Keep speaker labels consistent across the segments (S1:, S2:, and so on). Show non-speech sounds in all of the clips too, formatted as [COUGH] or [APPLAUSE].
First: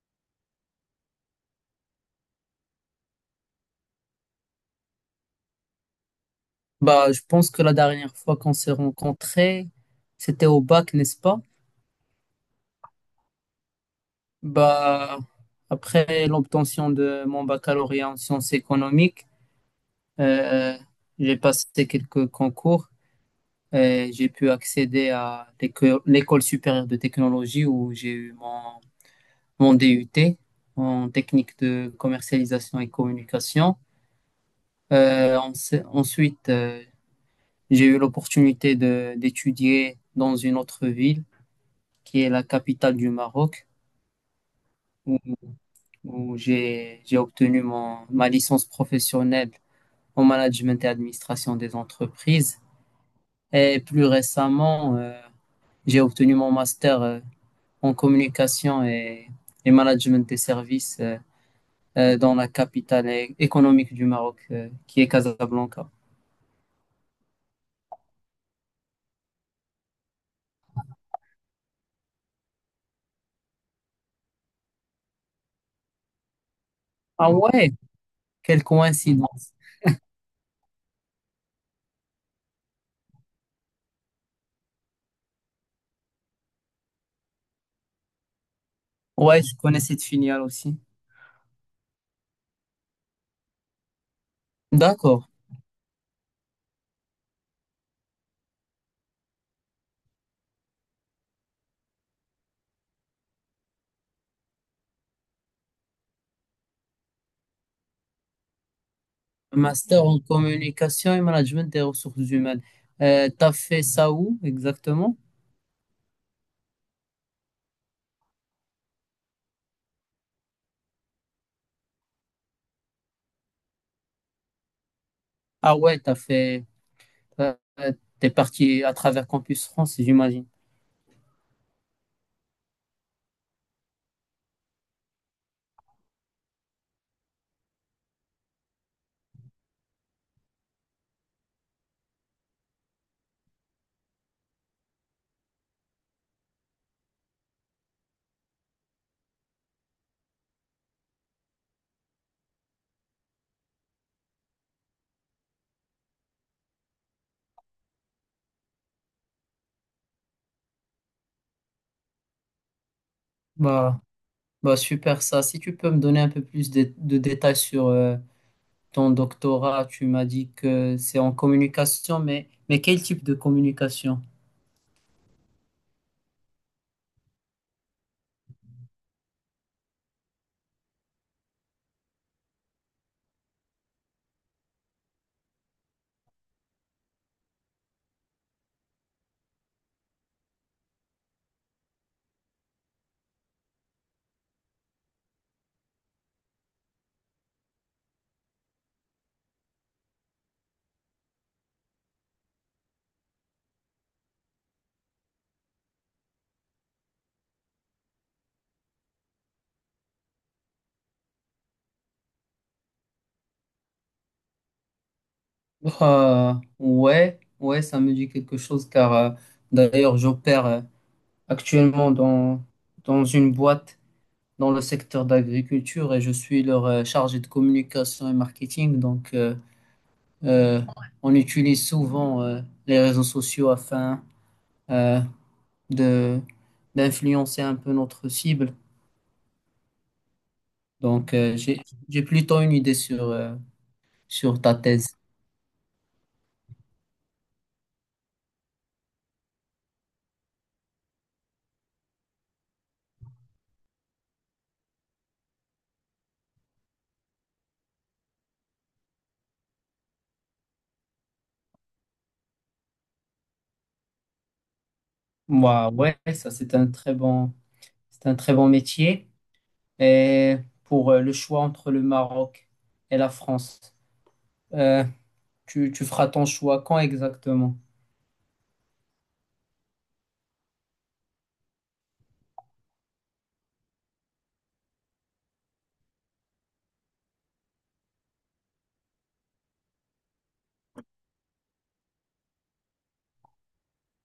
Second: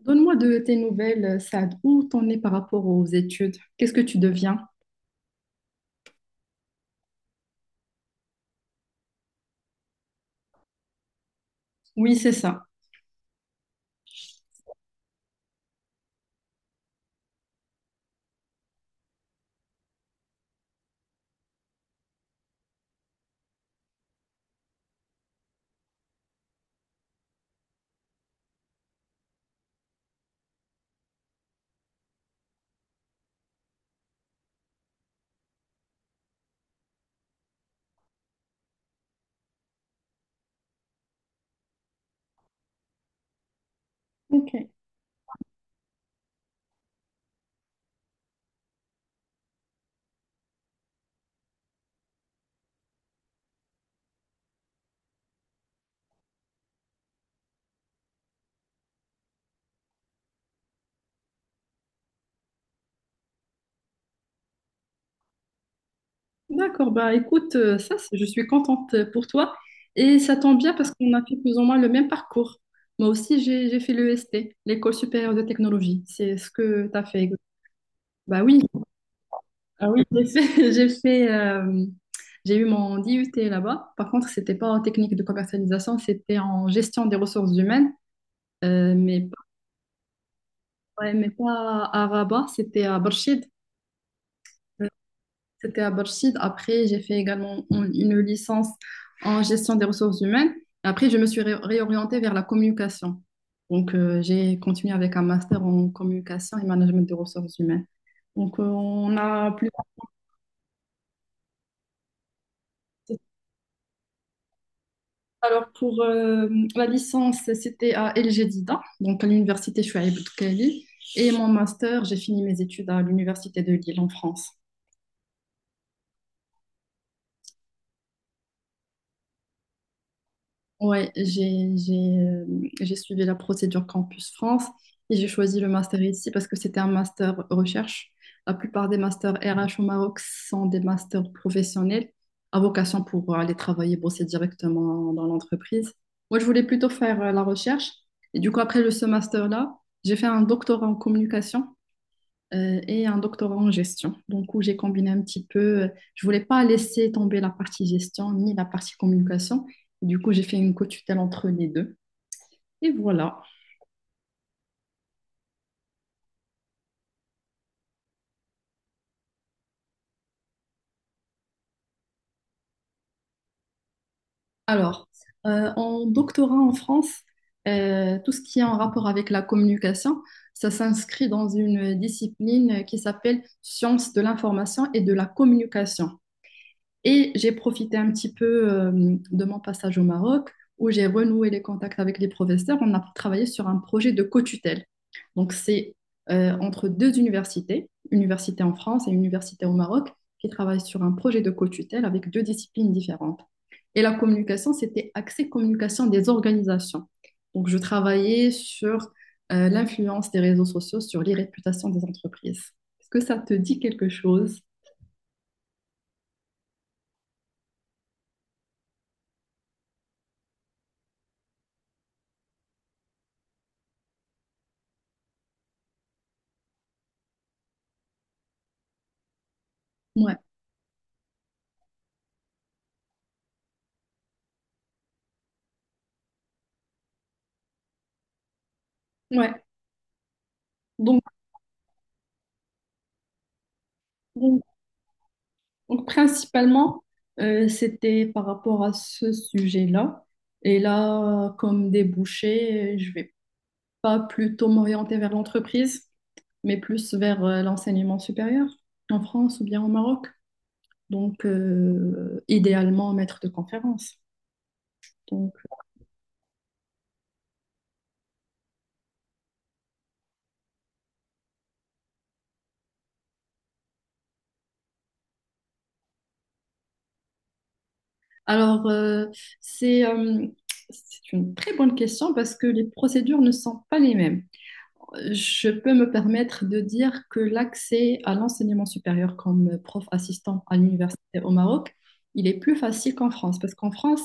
S1: Donne-moi de tes nouvelles, Sad. Où t'en es par rapport aux études? Qu'est-ce que tu deviens?
S2: Bah, je pense que la dernière fois qu'on s'est rencontrés, c'était au bac, n'est-ce pas?
S1: Oui, c'est ça.
S2: Bah, après l'obtention de mon baccalauréat en sciences économiques, euh, j'ai passé quelques concours et j'ai pu accéder à l'école supérieure de technologie où j'ai eu mon DUT en technique de commercialisation et communication. Ensuite, j'ai eu l'opportunité de d'étudier dans une autre ville qui est la capitale du Maroc,
S1: Ok.
S2: où, où j'ai obtenu ma licence professionnelle en management et administration des entreprises. Et plus récemment, j'ai obtenu mon master en communication et management des services dans la capitale économique du Maroc, qui est Casablanca.
S1: D'accord, bah écoute, ça, je suis contente pour toi. Et ça tombe bien parce qu'on a fait plus ou moins le même parcours. Moi aussi, j'ai fait l'EST, l'École supérieure de technologie. C'est ce que tu as fait.
S2: Ah ouais,
S1: Bah oui,
S2: quelle coïncidence.
S1: ah oui, [LAUGHS] j'ai fait, j'ai eu mon DUT là-bas. Par contre, c'était pas en technique de commercialisation, c'était en gestion des ressources humaines. Euh, mais
S2: Ouais, je connais cette filiale aussi.
S1: Ouais, mais pas à Rabat, c'était à Barchid.
S2: D'accord.
S1: C'était à Barchid. Après, j'ai fait également une licence en gestion des ressources humaines. Après, je me suis réorientée vers la communication. Donc, j'ai continué avec un master en communication et management des ressources humaines. Donc, on a plus.
S2: Master en communication et management des ressources humaines. T'as fait ça où exactement?
S1: Alors, pour la licence, c'était à El Jadida, donc à l'université Chouaïb Boutoukali. Et mon master, j'ai fini mes études à l'université de Lille en France.
S2: Ah ouais, t'as- t'es parti à travers Campus France, j'imagine.
S1: Ouais, euh, j'ai suivi la procédure Campus France et j'ai choisi le master ici parce que c'était un master recherche. La plupart des masters RH au Maroc sont des masters professionnels à vocation pour aller travailler, bosser directement dans l'entreprise. Moi, je voulais plutôt faire la recherche et du coup, ce master-là, j'ai fait un doctorat en communication et un doctorat en gestion. Donc, où j'ai combiné un petit peu, je voulais pas laisser tomber la partie gestion ni la partie communication. Et du coup, j'ai fait une co-tutelle entre les deux. Et voilà.
S2: Bah, bah super ça. Si tu peux me donner un peu plus de détails sur ton doctorat, tu m'as dit que c'est en communication, mais quel type de communication?
S1: Alors, en doctorat en France, tout ce qui est en rapport avec la communication, ça s'inscrit dans une discipline qui s'appelle sciences de l'information et de la communication. Et j'ai profité un petit peu de mon passage au Maroc où j'ai renoué les contacts avec les professeurs. On a travaillé sur un projet de co-tutelle. Donc, c'est entre deux universités, une université en France et une université au Maroc, qui travaillent sur un projet de co-tutelle avec deux disciplines différentes. Et la communication, c'était axé communication des organisations. Donc, je travaillais sur l'influence des réseaux sociaux sur les des entreprises. Est-ce que ça te dit quelque chose?
S2: Euh, ouais, ouais, ça me dit quelque chose car d'ailleurs j'opère actuellement dans une boîte. Dans le secteur d'agriculture et je suis leur chargé de communication et marketing. Donc,
S1: Ouais,
S2: euh, on utilise souvent les réseaux sociaux afin euh, de d'influencer un peu notre cible.
S1: ouais. Donc,
S2: Donc, j'ai plutôt une idée sur sur ta thèse.
S1: Donc, principalement, c'était par rapport à ce sujet-là. Et là, comme débouché, je vais pas plutôt m'orienter vers l'entreprise, mais plus vers l'enseignement supérieur en France ou bien au Maroc. Donc, idéalement, maître de conférence. Donc,
S2: Moi, ouais, ça, c'est un très bon métier. Et pour le choix entre le Maroc et la France, euh, tu feras ton choix quand exactement?
S1: alors, c'est euh, c'est une très bonne question parce que les procédures ne sont pas les mêmes. Je peux me permettre de dire que l'accès à l'enseignement supérieur comme prof assistant à l'université au Maroc, il est plus facile qu'en France, parce qu'en France,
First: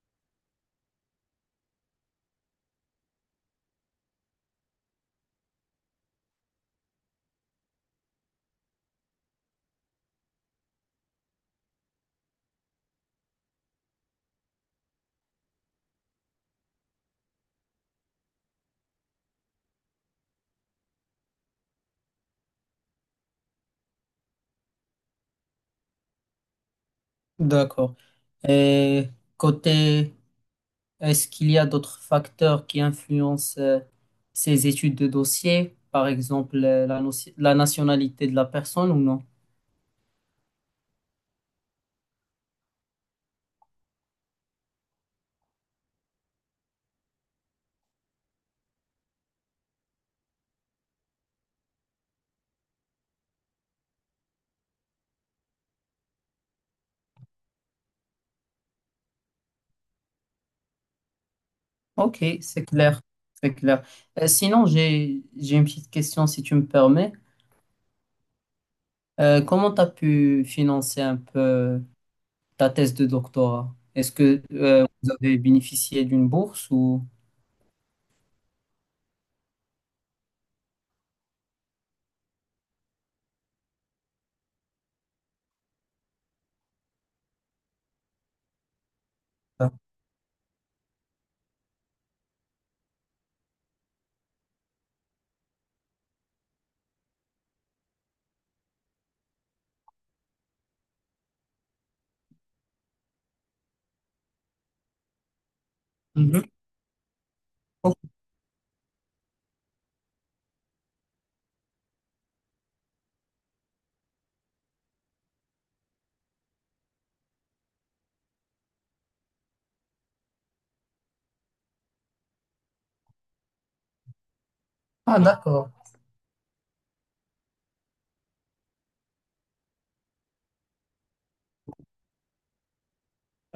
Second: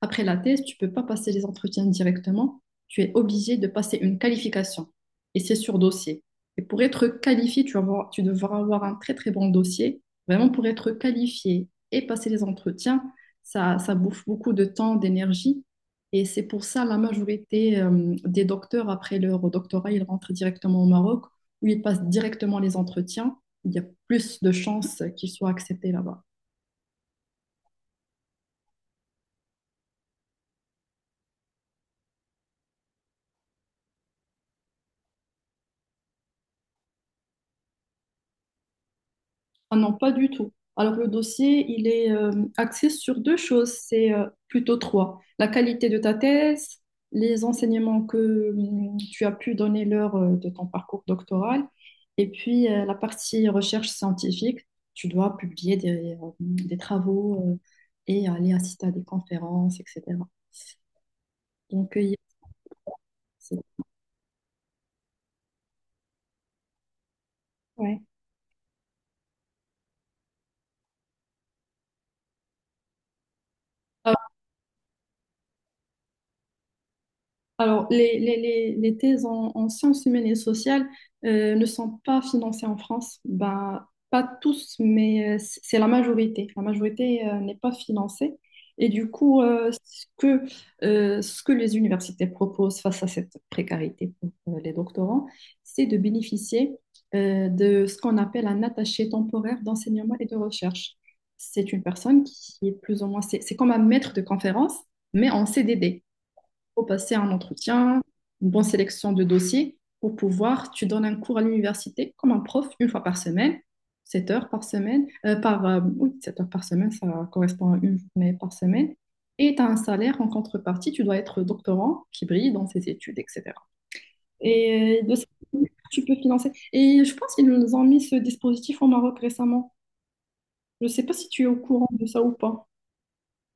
S1: après la thèse, tu ne peux pas passer les entretiens directement. Tu es obligé de passer une qualification. Et c'est sur dossier. Et pour être qualifié, tu devras avoir un très très bon dossier. Vraiment, pour être qualifié et passer les entretiens, ça bouffe beaucoup de temps, d'énergie. Et c'est pour ça la majorité des docteurs, après leur doctorat, ils rentrent directement au Maroc, où ils passent directement les entretiens. Il y a plus de chances qu'ils soient acceptés là-bas.
S2: D'accord. Et côté, est-ce qu'il y a d'autres facteurs qui influencent ces études de dossier, par exemple la nationalité de la personne ou non?
S1: Ah non, pas du tout. Alors le dossier, il est axé sur deux choses, c'est plutôt trois. La qualité de ta thèse, les enseignements que tu as pu donner lors de ton parcours doctoral, et puis la partie recherche scientifique. Tu dois publier des travaux et aller assister à des conférences, etc. Donc, il y a-
S2: Ok, c'est clair, c'est
S1: c'est-
S2: clair. Sinon, j'ai une petite question si tu me permets.
S1: ouais.
S2: Comment tu as pu financer un peu ta thèse de doctorat? Est-ce que vous avez bénéficié d'une bourse ou...
S1: Alors, les thèses en sciences humaines et sociales ne sont pas financées en France. Ben, pas tous, mais c'est la majorité. La majorité n'est pas financée. Et du coup,
S2: Ah,
S1: ce que les universités proposent face à cette précarité pour les doctorants, c'est de bénéficier de ce qu'on appelle un attaché temporaire d'enseignement et de recherche. C'est une personne qui est plus ou moins, c'est comme un maître de conférence, mais en CDD.
S2: mhm.
S1: Faut passer un entretien, une bonne sélection de dossiers pour pouvoir, tu donnes un cours à l'université comme un prof une fois par semaine, 7 heures par semaine, par, oui, 7 heures par semaine, ça correspond à une journée par semaine, et tu as un salaire en contrepartie, tu dois être doctorant qui brille dans ses études, etc. Et de
S2: Ah,
S1: ça,
S2: d'accord.
S1: tu peux financer. Et je pense qu'ils nous ont mis ce dispositif au Maroc récemment. Je ne sais pas si tu es au courant de ça ou pas.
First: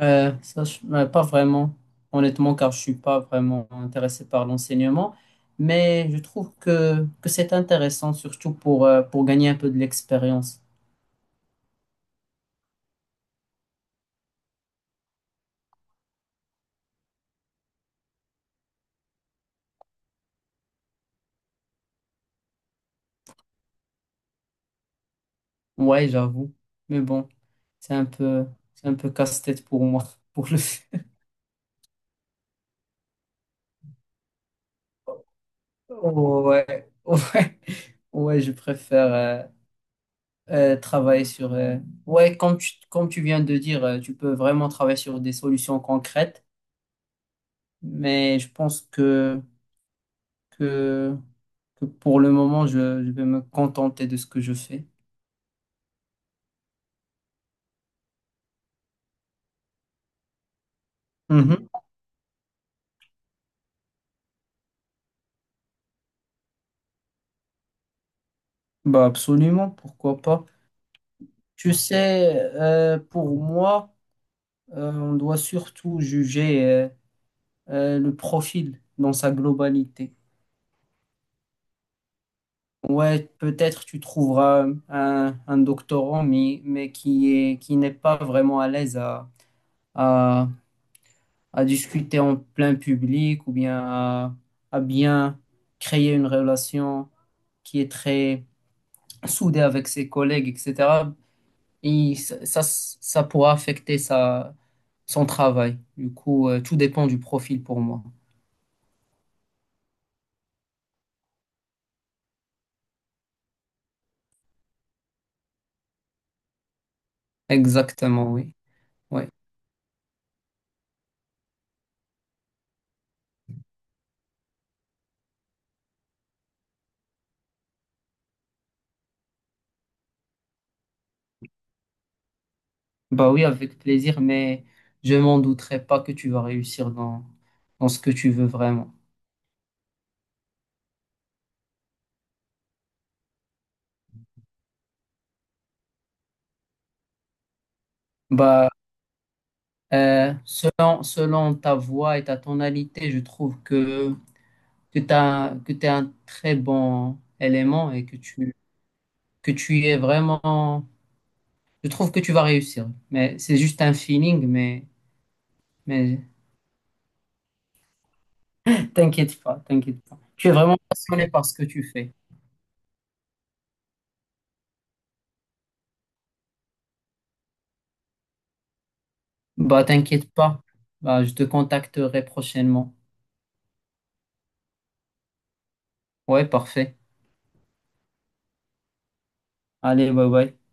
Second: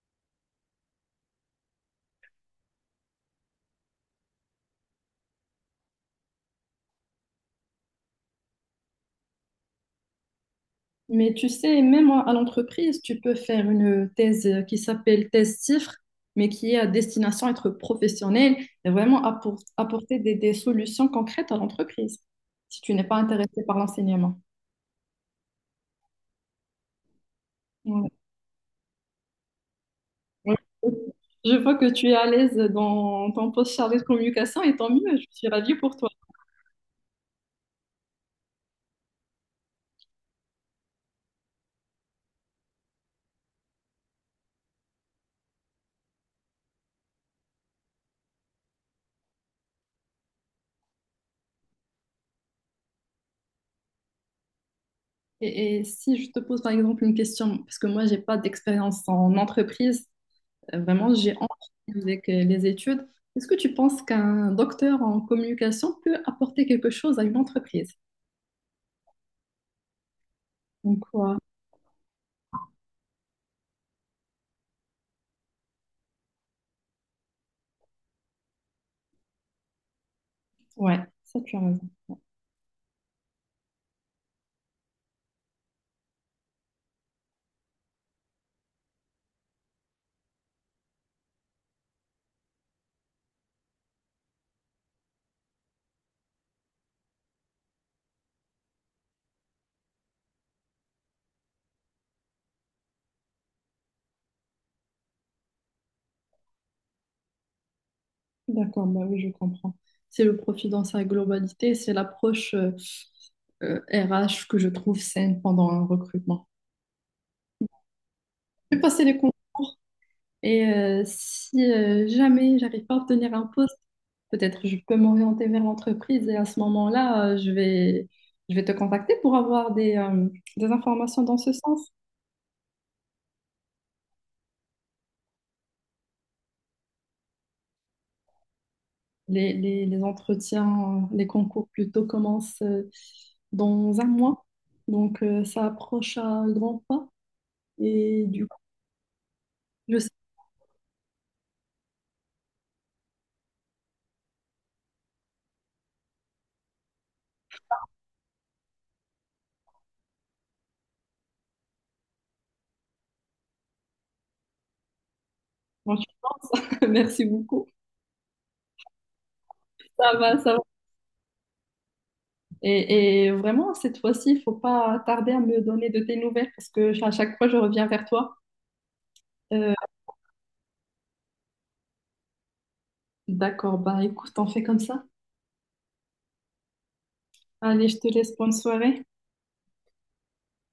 S2: Ça, pas vraiment, honnêtement, car je suis pas vraiment intéressé par l'enseignement, mais je trouve que c'est intéressant, surtout pour gagner un peu de l'expérience.
S1: Mais tu sais, même à l'entreprise, tu peux faire une thèse qui s'appelle thèse CIFRE, mais qui est à destination être professionnelle et vraiment apporter des solutions concrètes à l'entreprise, si tu n'es pas intéressé par l'enseignement.
S2: Ouais, j'avoue, mais bon, c'est un
S1: Ouais.
S2: peu, c'est un peu casse-tête pour moi, [LAUGHS] pour
S1: Ouais.
S2: le faire.
S1: Je vois que tu es à l'aise dans ton poste chargé de communication et tant mieux, je suis ravie pour toi.
S2: Ouais, ouais, ouais, je préfère travailler sur. Ouais, comme tu viens de dire, tu peux vraiment travailler sur des solutions concrètes, mais je pense que que pour le moment, je vais me contenter de ce que je fais.
S1: Et si je te pose par exemple une question, parce que moi, j'ai pas d'expérience en entreprise. Vraiment, j'ai
S2: Mhm.
S1: envie avec les études. Est-ce que tu penses qu'un docteur en communication peut apporter quelque chose à une entreprise?
S2: Bah absolument, pourquoi pas.
S1: Donc, quoi?
S2: Tu sais, pour moi, on doit surtout juger le profil dans sa globalité.
S1: Ouais, ça, tu as raison.
S2: Ouais, peut-être tu trouveras un doctorant, mais qui est, qui n'est pas vraiment à l'aise à, à discuter en plein public ou bien à bien créer une relation qui est très soudée avec ses collègues, etc. Et ça pourra affecter son travail. Du coup, tout dépend du profil pour moi.
S1: D'accord, bah oui, je comprends. C'est le profit dans sa globalité, c'est l'approche RH que je trouve saine pendant un recrutement.
S2: Exactement, oui.
S1: J'ai passé les
S2: Ouais.
S1: concours. Et si jamais j'arrive pas à obtenir un poste, peut-être je peux m'orienter vers l'entreprise et à ce moment-là, je vais te contacter pour avoir des informations dans ce sens.
S2: Bah oui, avec plaisir, mais je m'en douterai pas que tu vas réussir dans ce que tu veux vraiment.
S1: Les entretiens, les concours plutôt commencent dans 1 mois. Donc ça approche à grands pas. Et du coup,
S2: Bah,
S1: je sais
S2: selon ta voix et ta tonalité, je trouve que t'es un très bon élément et que tu es vraiment... Je trouve que tu vas réussir, mais c'est juste un feeling, mais,
S1: comment tu
S2: mais
S1: penses. [LAUGHS] Merci beaucoup.
S2: t'inquiète pas, t'inquiète
S1: Ça
S2: pas.
S1: va,
S2: Tu es
S1: ça va.
S2: vraiment passionné par ce que tu fais.
S1: Et vraiment, cette fois-ci, il faut pas tarder à me donner de tes nouvelles parce que à chaque fois, je reviens vers toi. Euh,
S2: Bah, t'inquiète pas. Bah, je te contacterai prochainement.
S1: d'accord, bah écoute, on fait comme ça.
S2: Ouais, parfait.
S1: Allez, je te laisse, bonne soirée.
S2: Allez, bye bye.